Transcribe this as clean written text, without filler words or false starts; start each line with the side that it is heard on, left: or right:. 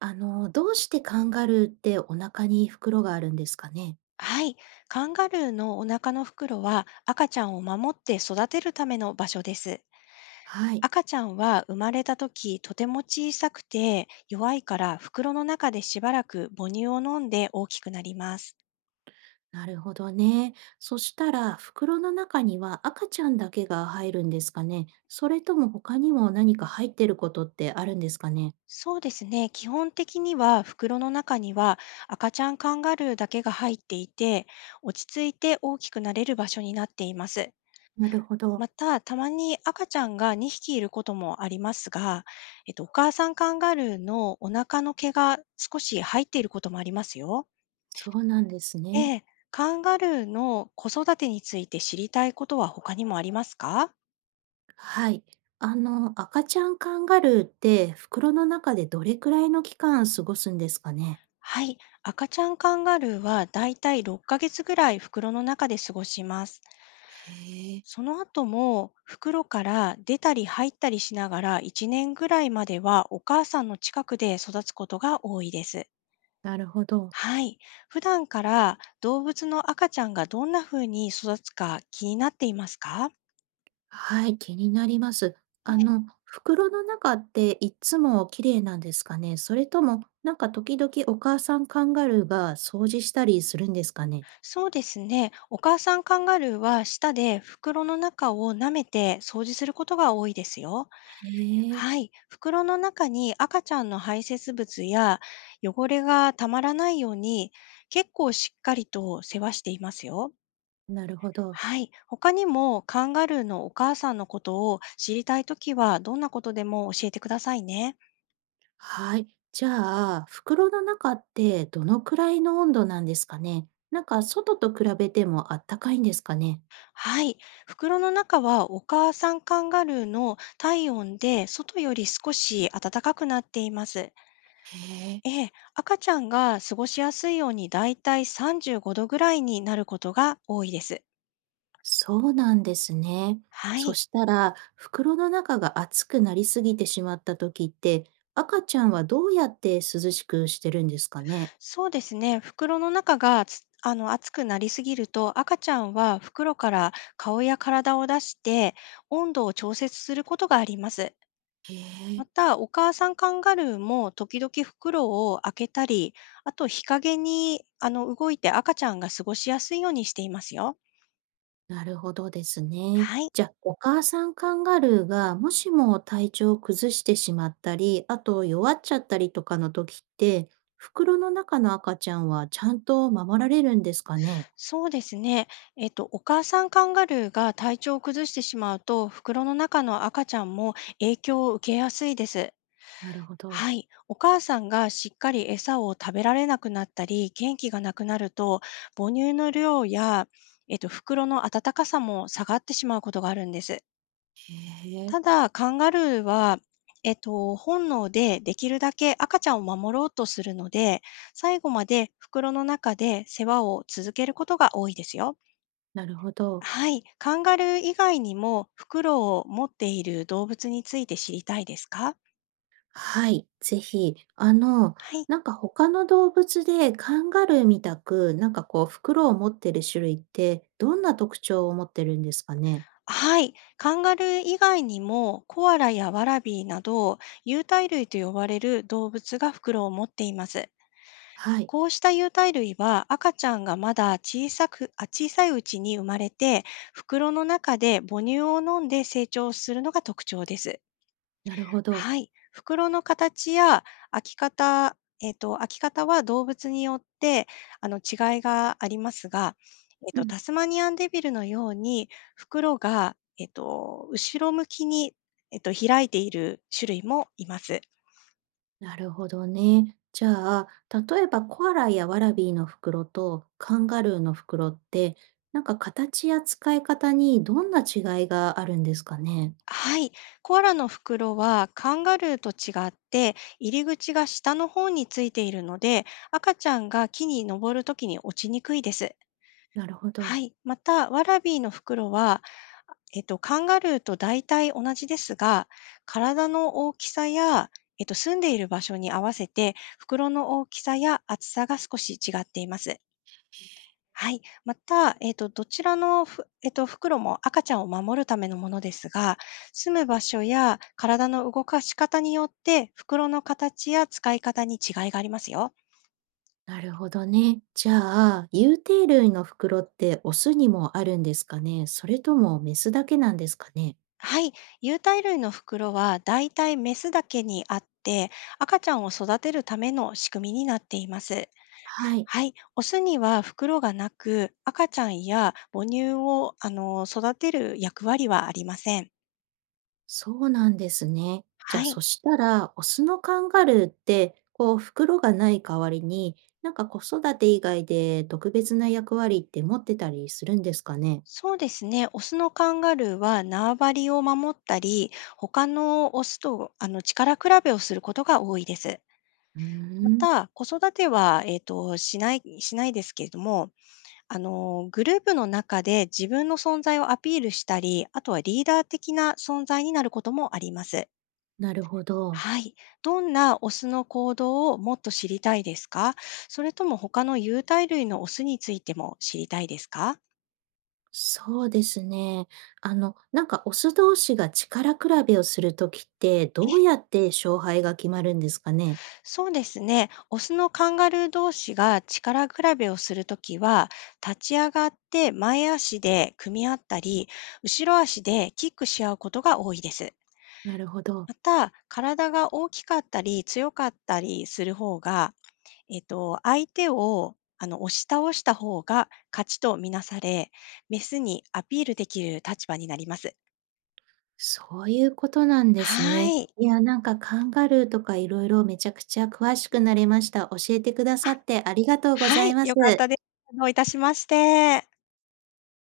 right: どうしてカンガルーってお腹に袋があるんですかね。
left: はい。カンガルーのお腹の袋は赤ちゃんを守って育てるための場所です。
right: はい、
left: 赤ちゃんは生まれた時とても小さくて弱いから、袋の中でしばらく母乳を飲んで大きくなります。
right: なるほどね。そしたら、袋の中には赤ちゃんだけが入るんですかね。それとも他にも何か入ってることってあるんですかね。
left: そうですね。基本的には袋の中には赤ちゃんカンガルーだけが入っていて、落ち着いて大きくなれる場所になっています。
right: なるほど。
left: また、たまに赤ちゃんが2匹いることもありますが、お母さんカンガルーのお腹の毛が少し入っていることもありますよ。
right: そうなんですね。
left: ええ、カンガルーの子育てについて知りたいことは他にもありますか？
right: はい。赤ちゃんカンガルーって袋の中でどれくらいの期間過ごすんですかね。
left: はい、赤ちゃんカンガルーはだいたい6ヶ月ぐらい袋の中で過ごします。
right: へえ、
left: その後も袋から出たり入ったりしながら、1年ぐらいまではお母さんの近くで育つことが多いです。
right: なるほど。
left: はい。普段から動物の赤ちゃんがどんな風に育つか気になっていますか？
right: はい、気になります。
left: ええ、
right: 袋の中っていつも綺麗なんですかね？それとも、なんか時々お母さんカンガルーが掃除したりするんですかね？
left: そうですね。お母さんカンガルーは舌で袋の中を舐めて掃除することが多いですよ。
right: へえ、
left: はい。袋の中に赤ちゃんの排泄物や汚れがたまらないように、結構しっかりと世話していますよ。
right: なるほど。
left: はい。他にもカンガルーのお母さんのことを知りたいときは、どんなことでも教えてくださいね。
right: はい。じゃあ、袋の中ってどのくらいの温度なんですかね？なんか外と比べてもあったかいんですかね？
left: はい。袋の中はお母さんカンガルーの体温で外より少し暖かくなっています。
right: へえ。
left: ええ、赤ちゃんが過ごしやすいようにだいたい35度ぐらいになることが多いです。
right: そうなんですね。
left: は
right: そ
left: い。
right: したら、袋の中が熱くなりすぎてしまった時って、赤ちゃんはどうやって涼しくしてるんですかね？
left: そうですね。袋の中がつあの暑くなりすぎると、赤ちゃんは袋から顔や体を出して温度を調節することがあります。
right: へえ。
left: また、お母さんカンガルーも時々袋を開けたり、あと日陰に動いて赤ちゃんが過ごしやすいようにしていますよ。
right: なるほどですね。
left: はい、
right: じゃあ、お母さんカンガルーがもしも体調を崩してしまったり、あと弱っちゃったりとかの時って、袋の中の赤ちゃんはちゃんと守られるんですかね？
left: そうですね。お母さんカンガルーが体調を崩してしまうと、袋の中の赤ちゃんも影響を受けやすいです。
right: なるほど。
left: はい、お母さんがしっかり餌を食べられなくなったり、元気がなくなると、母乳の量や、袋の温かさも下がってしまうことがあるんです。
right: へえ。
left: ただ、カンガルーは、本能でできるだけ赤ちゃんを守ろうとするので、最後まで袋の中で世話を続けることが多いですよ。
right: なるほど。
left: はい。カンガルー以外にも袋を持っている動物について知りたいですか？
right: はい、ぜひ。
left: はい。
right: なんか他の動物でカンガルーみたく、なんかこう袋を持ってる種類ってどんな特徴を持ってるんですかね？
left: はい。カンガルー以外にもコアラやワラビーなど、有袋類と呼ばれる動物が袋を持っています。
right: はい、
left: こうした有袋類は赤ちゃんがまだ小さいうちに生まれて、袋の中で母乳を飲んで成長するのが特徴です。
right: なるほど。
left: はい。袋の形や開き方、開き方は動物によって、違いがありますが、
right: うん、
left: タスマニアンデビルのように、袋が、後ろ向きに、開いている種類もいます。
right: なるほどね。じゃあ、例えばコアラやワラビーの袋とカンガルーの袋って、なんか形や使い方にどんな違いがあるんですかね？
left: はい。コアラの袋はカンガルーと違って入り口が下の方についているので、赤ちゃんが木に登るときに落ちにくいです。
right: なるほ
left: は
right: ど。
left: い。また、ワラビーの袋は、カンガルーと大体同じですが、体の大きさや、住んでいる場所に合わせて袋の大きさや厚さが少し違っています。はい。また、えっと、どちらのふ、えっと、袋も赤ちゃんを守るためのものですが、住む場所や体の動かし方によって袋の形や使い方に違いがありますよ。
right: なるほどね。じゃあ、有定類の袋ってオスにもあるんですかね、それともメスだけなんですかね。
left: はい。有袋類の袋はだいたいメスだけにあって、赤ちゃんを育てるための仕組みになっています。
right: はい、
left: はい。オスには袋がなく、赤ちゃんや母乳を、育てる役割はありません。
right: そうなんですね。じ
left: は
right: ゃあ、
left: い。
right: そしたら、オスのカンガルーって、こう、袋がない代わりに、なんか子育て以外で特別な役割って持ってたりするんですかね。
left: そうですね。オスのカンガルーは縄張りを守ったり、他のオスと力比べをすることが多いです。
right: うー
left: ま
right: ん、
left: た、子育ては、しないですけれども、あの、グループの中で自分の存在をアピールしたり、あとはリーダー的な存在になることもあります。
right: なるほど。
left: はい。どんなオスの行動をもっと知りたいですか？それとも他の有袋類のオスについても知りたいですか？
right: そうですね。なんかオス同士が力比べをするときって、どうやって勝敗が決まるんですかね。
left: そうですね。オスのカンガルー同士が力比べをするときは、立ち上がって前足で組み合ったり、後ろ足でキックし合うことが多いです。
right: なるほど。
left: また、体が大きかったり強かったりする方が、相手を押し倒した方が勝ちとみなされ、メスにアピールできる立場になります。
right: そういうことなんです
left: は
right: ね。
left: い。
right: いや、なんかカンガルーとかいろいろめちゃくちゃ詳しくなれました。教えてくだ
left: あ、
right: さってありがとうござ
left: は
right: い
left: い、
right: ます。
left: 良かったです。どういたしまして。